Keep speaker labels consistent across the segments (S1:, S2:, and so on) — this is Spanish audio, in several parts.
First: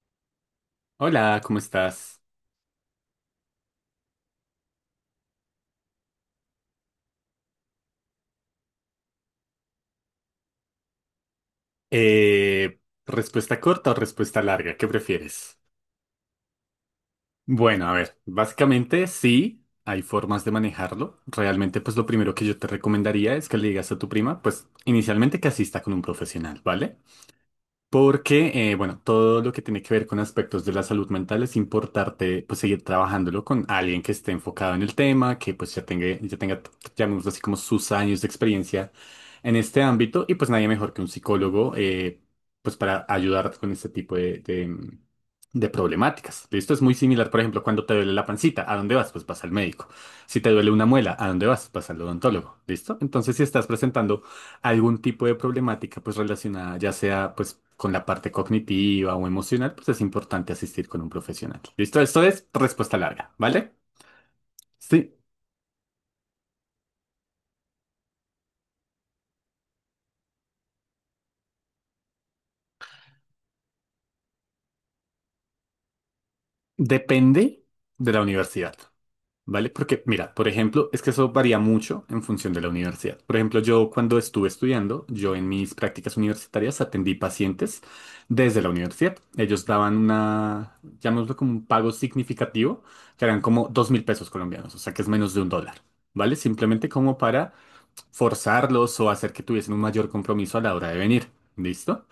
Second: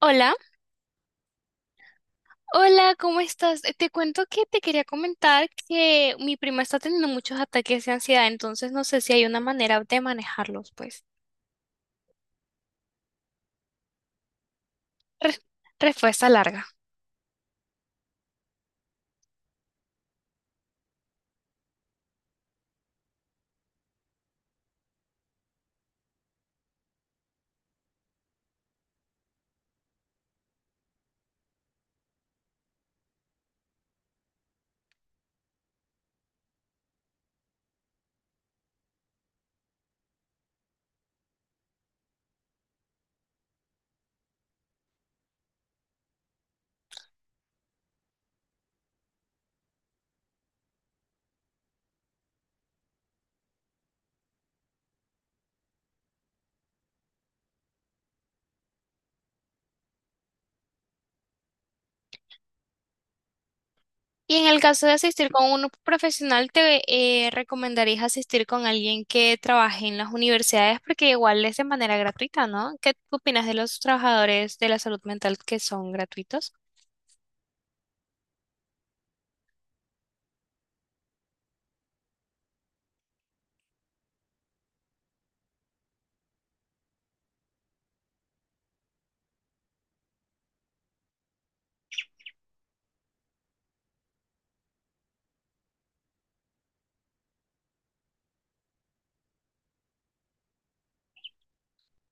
S1: Hola,
S2: Hola, ¿cómo estás?
S1: hola, ¿cómo estás? Te cuento que te quería comentar que mi prima está teniendo muchos ataques de ansiedad, entonces no sé si hay una manera de manejarlos, pues.
S2: Eh, ¿Respuesta corta o respuesta larga? ¿Qué prefieres?
S1: Res- Respuesta larga.
S2: Bueno, a ver, básicamente sí, hay formas de manejarlo. Realmente, pues lo primero que yo te recomendaría es que le digas a tu prima, pues inicialmente que asista con un profesional, ¿vale? Porque, bueno, todo lo que tiene que ver con aspectos de la salud mental es importante, pues, seguir trabajándolo con alguien que esté enfocado en el tema, que, pues, ya tenga, llamémoslo así, como sus años de experiencia en este ámbito. Y, pues, nadie mejor que un psicólogo, pues, para ayudarte con este tipo de problemáticas. Esto es muy similar, por ejemplo, cuando te duele la pancita, ¿a dónde vas? Pues vas al médico. Si te duele una muela, ¿a dónde vas? Vas al odontólogo. ¿Listo? Entonces, si estás presentando algún tipo de problemática pues relacionada ya sea pues con la parte cognitiva o emocional, pues es importante asistir con un profesional. ¿Listo? Esto es respuesta larga, ¿vale?
S1: Y en el caso de
S2: Sí,
S1: asistir con un profesional, te recomendarías asistir con alguien que trabaje en las universidades porque igual es de manera gratuita, ¿no? ¿Qué opinas de los trabajadores de la salud mental que son gratuitos?
S2: depende de la universidad. ¿Vale? Porque, mira, por ejemplo, es que eso varía mucho en función de la universidad. Por ejemplo, yo cuando estuve estudiando, yo en mis prácticas universitarias atendí pacientes desde la universidad. Ellos daban una, llamémoslo como un pago significativo, que eran como 2.000 pesos colombianos, o sea que es menos de un dólar, ¿vale? Simplemente como para forzarlos o hacer que tuviesen un mayor compromiso a la hora de venir, ¿listo?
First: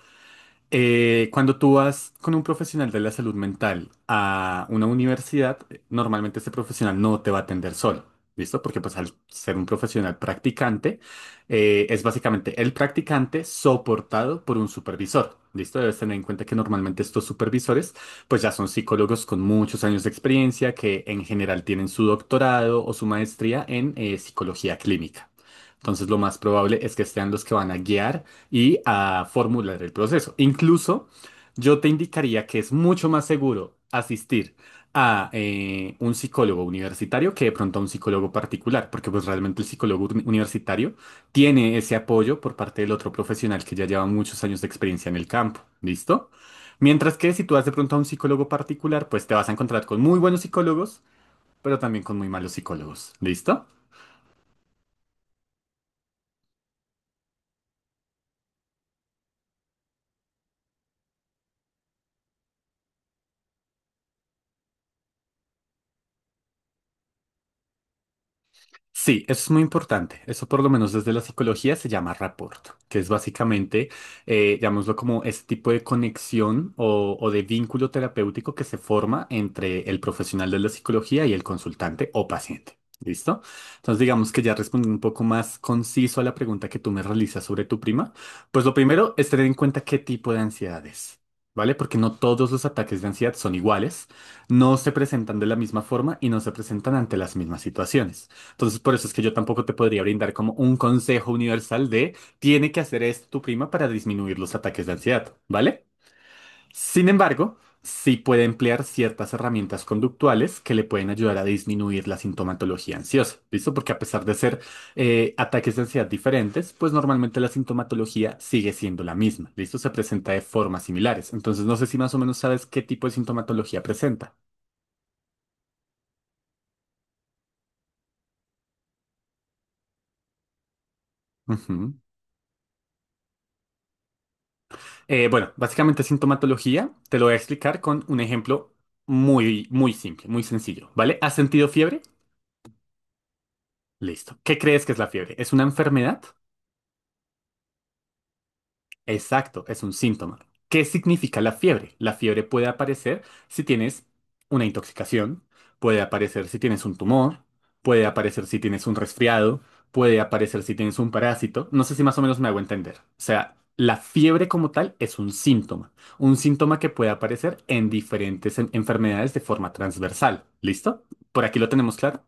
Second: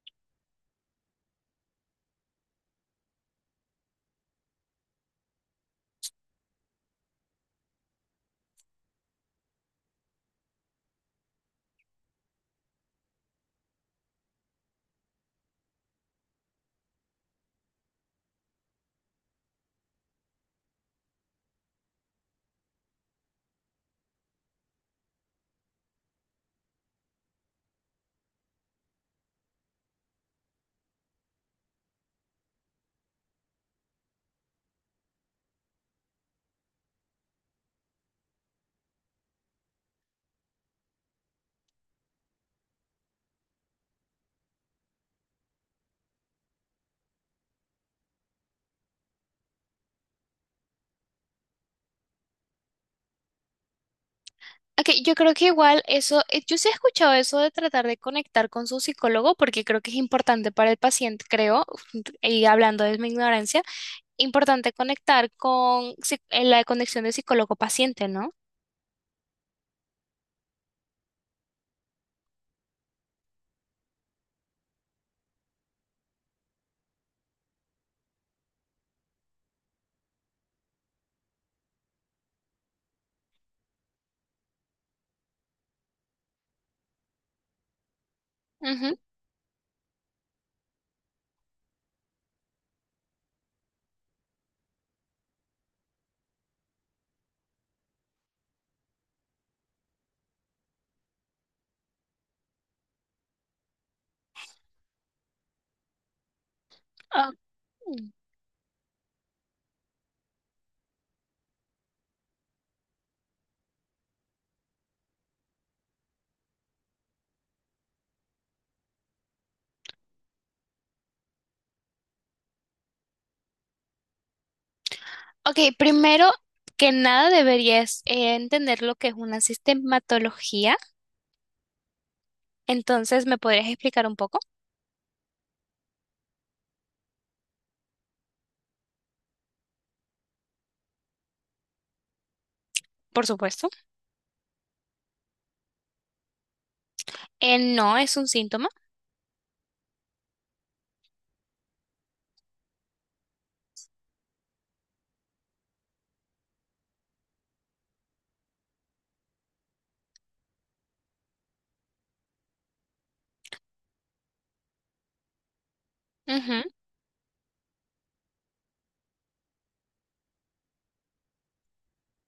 S2: Cuando tú vas con un profesional de la salud mental a una universidad, normalmente ese profesional no te va a atender solo, ¿listo? Porque pues al ser un profesional practicante, es básicamente el practicante soportado por un supervisor, ¿listo? Debes tener en cuenta que normalmente estos supervisores pues ya son psicólogos con muchos años de experiencia que en general tienen su doctorado o su maestría en psicología clínica. Entonces, lo más probable es que sean los que van a guiar y a formular el proceso. Incluso, yo te indicaría que es mucho más seguro asistir a un psicólogo universitario que de pronto a un psicólogo particular, porque pues realmente el psicólogo universitario tiene ese apoyo por parte del otro profesional que ya lleva muchos años de experiencia en el campo. ¿Listo? Mientras que si tú vas de pronto a un psicólogo particular, pues te vas a encontrar con muy buenos psicólogos, pero también con muy malos psicólogos. ¿Listo?
S1: Ok, yo creo que igual eso, yo sí he escuchado eso de tratar de conectar con su psicólogo porque creo que es importante para el paciente, creo, y hablando de mi ignorancia, importante conectar con la conexión de psicólogo-paciente, no.
S2: Sí, eso es muy importante. Eso por lo menos desde la psicología se llama rapport, que es básicamente, llamémoslo como ese tipo de conexión o de vínculo terapéutico que se forma entre el profesional de la psicología y el consultante o paciente. ¿Listo? Entonces digamos que ya respondiendo un poco más conciso a la pregunta que tú me realizas sobre tu prima, pues lo
S1: Ujú.
S2: primero es tener en cuenta qué tipo de ansiedad es, ¿vale? Porque no todos los ataques de ansiedad son iguales, no se presentan de la misma forma y no se presentan ante las mismas situaciones. Entonces, por eso es que yo tampoco te podría brindar como un consejo universal de tiene que hacer esto tu prima para disminuir los ataques de ansiedad, ¿vale? Sin
S1: Ah,
S2: embargo,
S1: mm.
S2: sí puede emplear ciertas herramientas conductuales que le pueden ayudar a disminuir la sintomatología ansiosa, ¿listo? Porque a pesar de ser ataques de ansiedad diferentes, pues normalmente la sintomatología sigue siendo la misma, ¿listo? Se presenta de formas similares. Entonces, no sé si más o menos sabes qué tipo de sintomatología presenta.
S1: Ok, primero que nada deberías entender lo que es una sistematología,
S2: Ujú.
S1: entonces, ¿me podrías explicar un poco?
S2: Bueno, básicamente sintomatología te lo voy a explicar con un ejemplo muy, muy simple, muy sencillo, ¿vale? ¿Has sentido fiebre?
S1: Por supuesto.
S2: Listo. ¿Qué crees que es la fiebre? ¿Es una enfermedad?
S1: No, es un síntoma.
S2: Exacto, es un síntoma. ¿Qué significa la fiebre? La fiebre puede aparecer si tienes una intoxicación, puede aparecer si tienes un tumor, puede aparecer si tienes un resfriado, puede aparecer si tienes un parásito. No sé si más o menos me hago entender. O sea, la fiebre como tal es un
S1: Ujú.
S2: síntoma que puede aparecer en diferentes enfermedades de forma transversal. ¿Listo? ¿Por aquí lo tenemos claro?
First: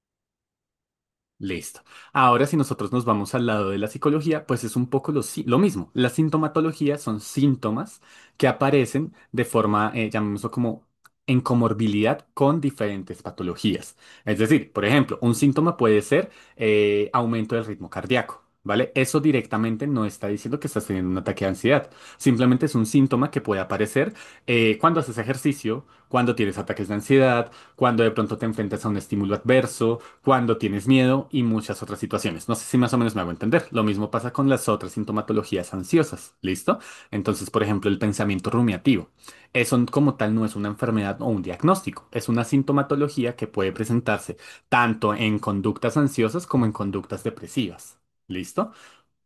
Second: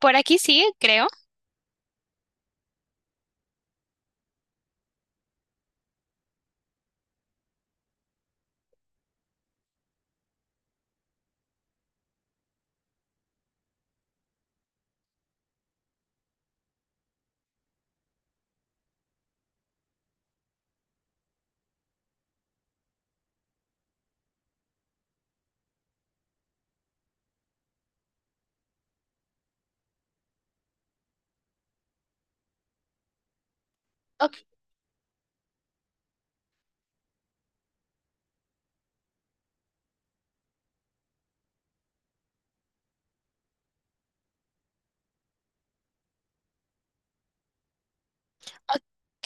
S1: Por aquí sí creo.
S2: Listo. Ahora, si nosotros nos vamos al lado de la psicología, pues es un poco lo, si- lo mismo. La sintomatología son síntomas que aparecen de forma, llamémoslo como en comorbilidad con diferentes patologías. Es decir, por ejemplo, un síntoma puede ser aumento del ritmo cardíaco, ¿vale? Eso directamente no está diciendo que estás teniendo un ataque de ansiedad. Simplemente es un síntoma que puede aparecer cuando haces ejercicio, cuando tienes ataques de ansiedad, cuando de pronto te enfrentas a un estímulo adverso cuando tienes miedo y muchas otras situaciones. No sé si más o menos me hago entender. Lo mismo pasa con las otras sintomatologías ansiosas, ¿listo? Entonces, por ejemplo, el pensamiento rumiativo. Eso como tal no es una enfermedad o un diagnóstico, es una sintomatología que puede presentarse tanto en conductas ansiosas como en conductas depresivas. ¿Listo?
S1: Ok,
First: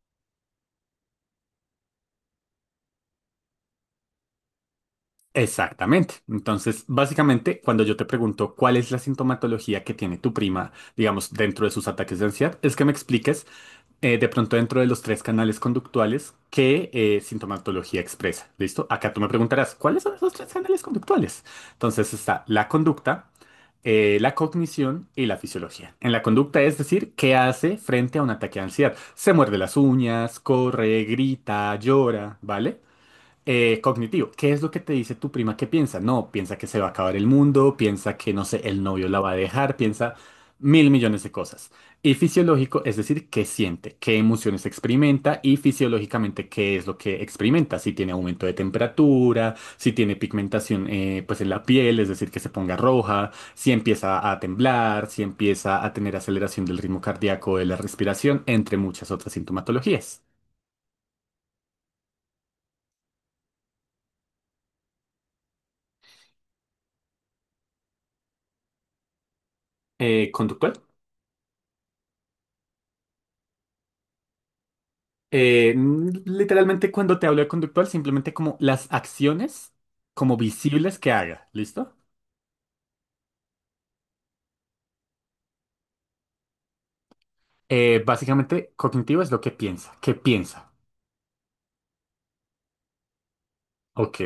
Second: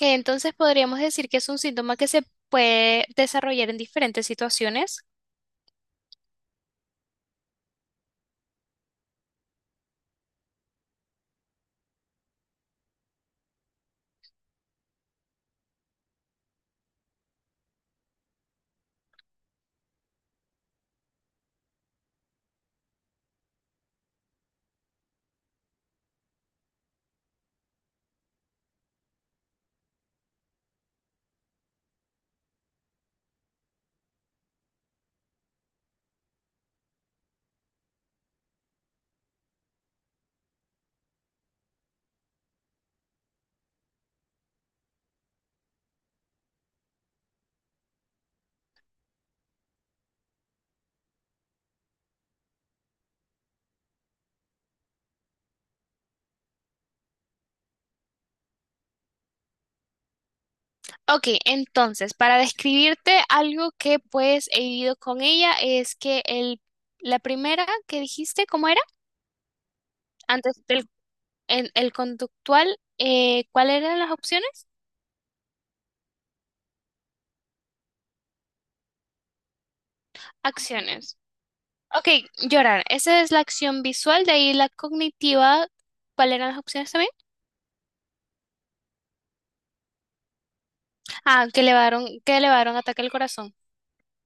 S1: entonces podríamos decir que es un síntoma que se puede desarrollar en diferentes situaciones.
S2: Exactamente. Entonces, básicamente, cuando yo te pregunto cuál es la sintomatología que tiene tu prima, digamos, dentro de sus ataques de ansiedad, es que me expliques de pronto dentro de los tres canales conductuales que sintomatología expresa. ¿Listo? Acá tú me preguntarás, ¿cuáles son esos tres canales conductuales? Entonces está la conducta, la cognición y la fisiología. En la conducta es decir, ¿qué hace frente a un ataque de ansiedad? Se muerde las uñas, corre, grita, llora, ¿vale? Cognitivo, ¿qué es lo que te dice tu prima que piensa? No, piensa que se va a acabar el mundo, piensa que, no sé, el novio la va a dejar, piensa 1.000 millones de cosas. Y fisiológico, es decir, qué siente, qué emociones experimenta y fisiológicamente qué es lo que experimenta, si tiene aumento de temperatura, si tiene pigmentación pues en la piel, es decir, que se ponga roja, si empieza a temblar, si empieza a tener aceleración del ritmo cardíaco, de la respiración, entre muchas otras sintomatologías.
S1: Ok, entonces, para describirte algo que pues he vivido con ella es que el, la primera que dijiste, ¿cómo era? Antes
S2: ¿Conductual?
S1: del el conductual, ¿cuáles eran las opciones?
S2: Literalmente cuando te hablo de conductual, simplemente como las acciones como visibles que
S1: Acciones.
S2: haga, ¿listo?
S1: Ok, llorar. Esa es la acción visual, de ahí la cognitiva. ¿Cuáles eran las opciones también?
S2: Básicamente, cognitivo es lo que piensa. ¿Qué piensa?
S1: Ah, que elevaron ataque al corazón.
S2: Ok.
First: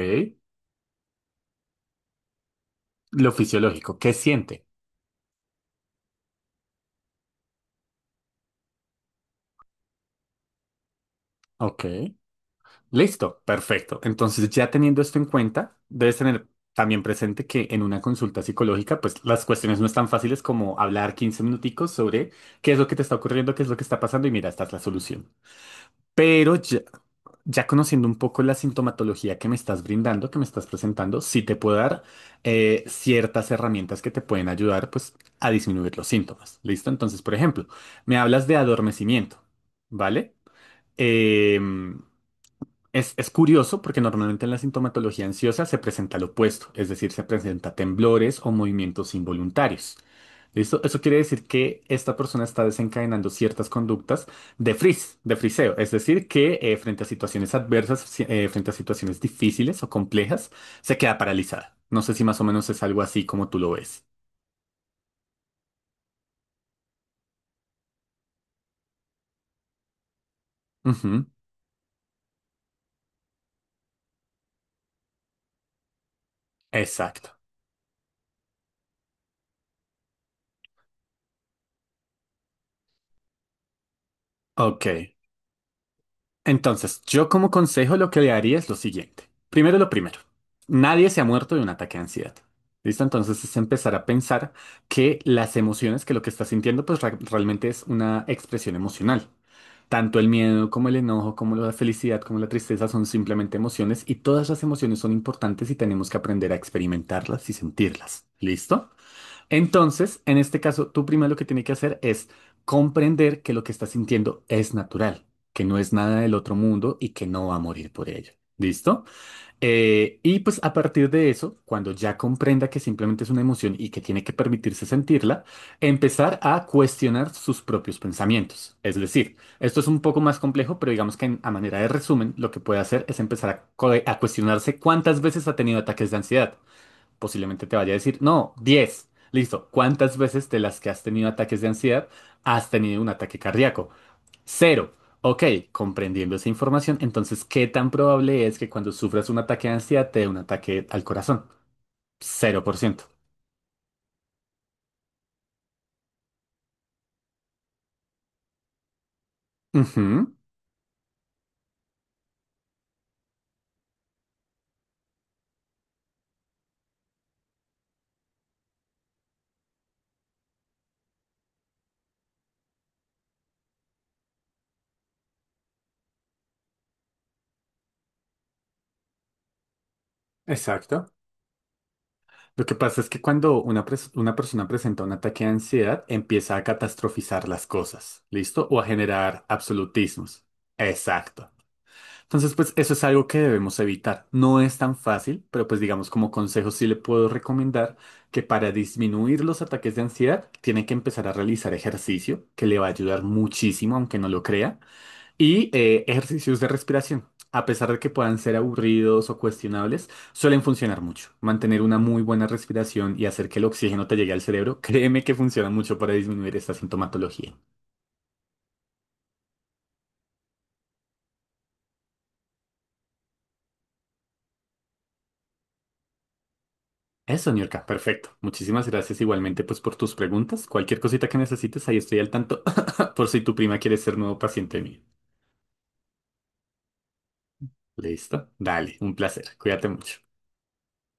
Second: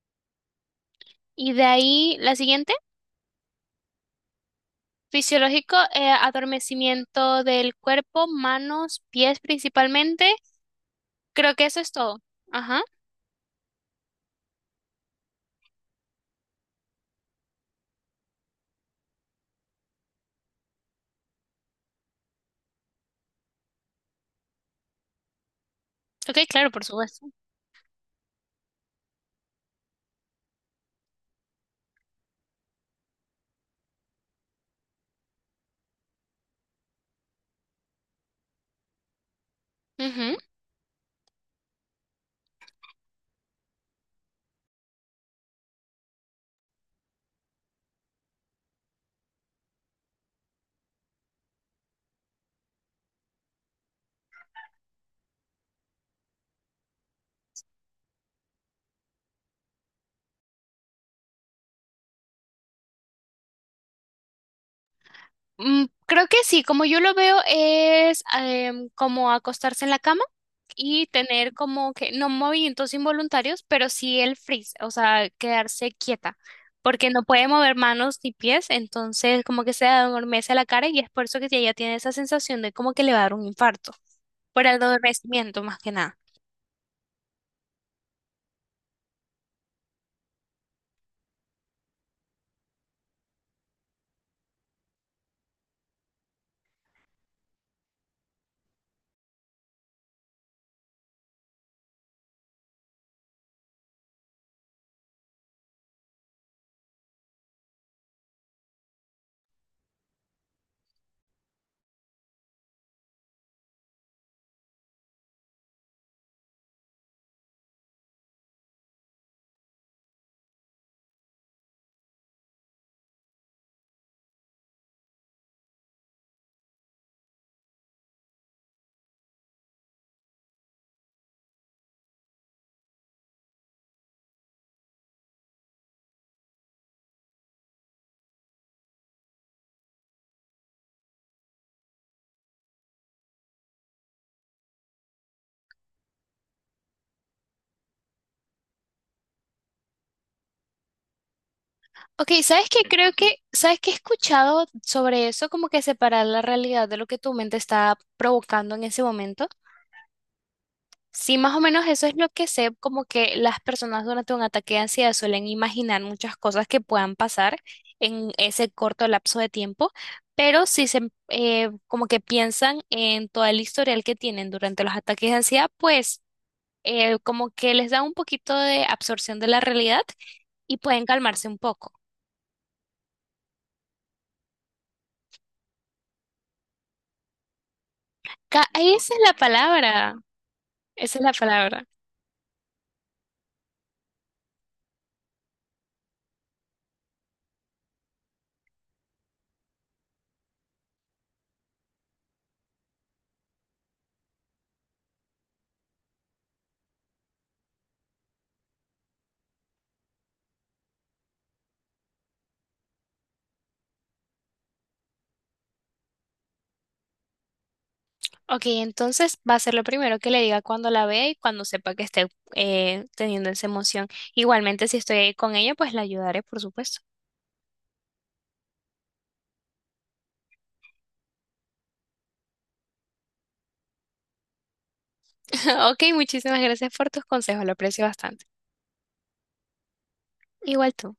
S1: Y de ahí la siguiente.
S2: Lo fisiológico, ¿qué siente?
S1: Fisiológico, adormecimiento del cuerpo, manos, pies principalmente. Creo que eso
S2: Ok.
S1: es todo. Ajá.
S2: Listo, perfecto. Entonces, ya teniendo esto en cuenta, debes tener también presente que en una consulta psicológica, pues las cuestiones no están fáciles como hablar 15 minuticos sobre qué es lo que te está ocurriendo, qué es lo que está pasando y mira, esta es la solución.
S1: Ok,
S2: Pero
S1: claro,
S2: ya-
S1: por supuesto.
S2: Ya conociendo un poco la sintomatología que me estás brindando, que me estás presentando, sí te puedo dar ciertas herramientas que te pueden ayudar pues a disminuir los síntomas. ¿Listo? Entonces, por ejemplo, me hablas de adormecimiento,
S1: Ujú.
S2: ¿vale? Em, es curioso porque normalmente en la sintomatología ansiosa se presenta lo opuesto, es decir, se presenta temblores o movimientos involuntarios. ¿Listo? Eso quiere decir que esta persona está desencadenando ciertas conductas de frizz, de friseo, es decir, que frente a situaciones adversas, frente a situaciones difíciles o complejas, se queda paralizada. No sé si más o menos es algo así como tú lo ves.
S1: Mm, creo que sí, como yo lo veo es em, como acostarse en la cama y
S2: Ujú,
S1: tener como que no movimientos involuntarios, pero sí el freeze, o sea, quedarse quieta, porque no
S2: exacto.
S1: puede mover manos ni pies, entonces como que se adormece la cara y es por eso que ella tiene esa sensación de como que le va a dar un infarto, por el
S2: Ok.
S1: adormecimiento más que nada.
S2: Entonces, yo como consejo lo que le haría es lo siguiente. Primero lo primero, nadie se ha muerto de un ataque de ansiedad. ¿Listo? Entonces es empezar a pensar que las emociones, que lo que estás sintiendo, pues realmente es una expresión emocional. Tanto el miedo como el enojo, como la felicidad, como la tristeza son simplemente emociones y todas las emociones son importantes y tenemos que aprender a experimentarlas y sentirlas. ¿Listo? Entonces, en este caso, tú primero lo que tiene que hacer es comprender que lo que estás sintiendo es natural, que no es nada del otro mundo y que no va a morir por ello. ¿Listo? Y pues a partir de eso, cuando ya comprenda que simplemente es una emoción y que tiene que permitirse sentirla, empezar a cuestionar sus propios pensamientos. Es decir, esto es un poco más complejo, pero digamos que a manera de resumen, lo que puede hacer es empezar a a cuestionarse cuántas veces ha tenido ataques de ansiedad posiblemente te vaya a decir, no, 10. Listo. ¿Cuántas veces de las que has tenido ataques de ansiedad has tenido un ataque cardíaco? Cero. Ok, comprendiendo esa información, entonces, ¿qué tan probable es que cuando sufras un ataque de ansiedad te dé un ataque al corazón?
S1: Ok, ¿sabes qué?
S2: 0%.
S1: Creo que, ¿sabes qué he escuchado sobre eso? Como que separar la realidad de lo que tu mente está provocando en ese momento.
S2: Ujú,
S1: Sí, más o menos eso es lo que sé, como que las personas durante un ataque de ansiedad suelen imaginar muchas cosas que puedan pasar en ese corto lapso de tiempo, pero sí se, como que piensan en todo el historial que tienen durante los ataques de ansiedad, pues como que les da un poquito de absorción de la realidad y pueden
S2: exacto.
S1: calmarse un poco.
S2: Lo que pasa es que cuando una persona presenta un ataque de ansiedad, empieza a catastrofizar las cosas, ¿listo? O a
S1: Esa es la
S2: generar
S1: palabra,
S2: absolutismos.
S1: esa es la
S2: Exacto.
S1: palabra.
S2: Entonces, pues eso es algo que debemos evitar. No es tan fácil, pero pues digamos como consejo sí le puedo recomendar que para disminuir los ataques de ansiedad tiene que empezar a realizar ejercicio que le va a ayudar muchísimo, aunque no lo crea, y ejercicios de respiración. A pesar de que puedan ser aburridos o cuestionables, suelen funcionar mucho. Mantener una muy buena respiración y hacer que el oxígeno te llegue al cerebro, créeme que funciona mucho para disminuir esta sintomatología.
S1: Ok, entonces va a ser lo primero que le diga cuando la vea y cuando sepa que esté teniendo esa emoción. Igualmente, si estoy ahí con ella, pues la ayudaré, por supuesto.
S2: Eso, Niurka, perfecto. Muchísimas gracias igualmente pues por tus preguntas. Cualquier cosita que necesites, ahí estoy al tanto por si tu prima quiere ser nuevo paciente mío.
S1: Ok, muchísimas gracias por tus consejos, lo aprecio bastante.
S2: ¿Listo? Dale, un placer. Cuídate mucho.
S1: Igual tú.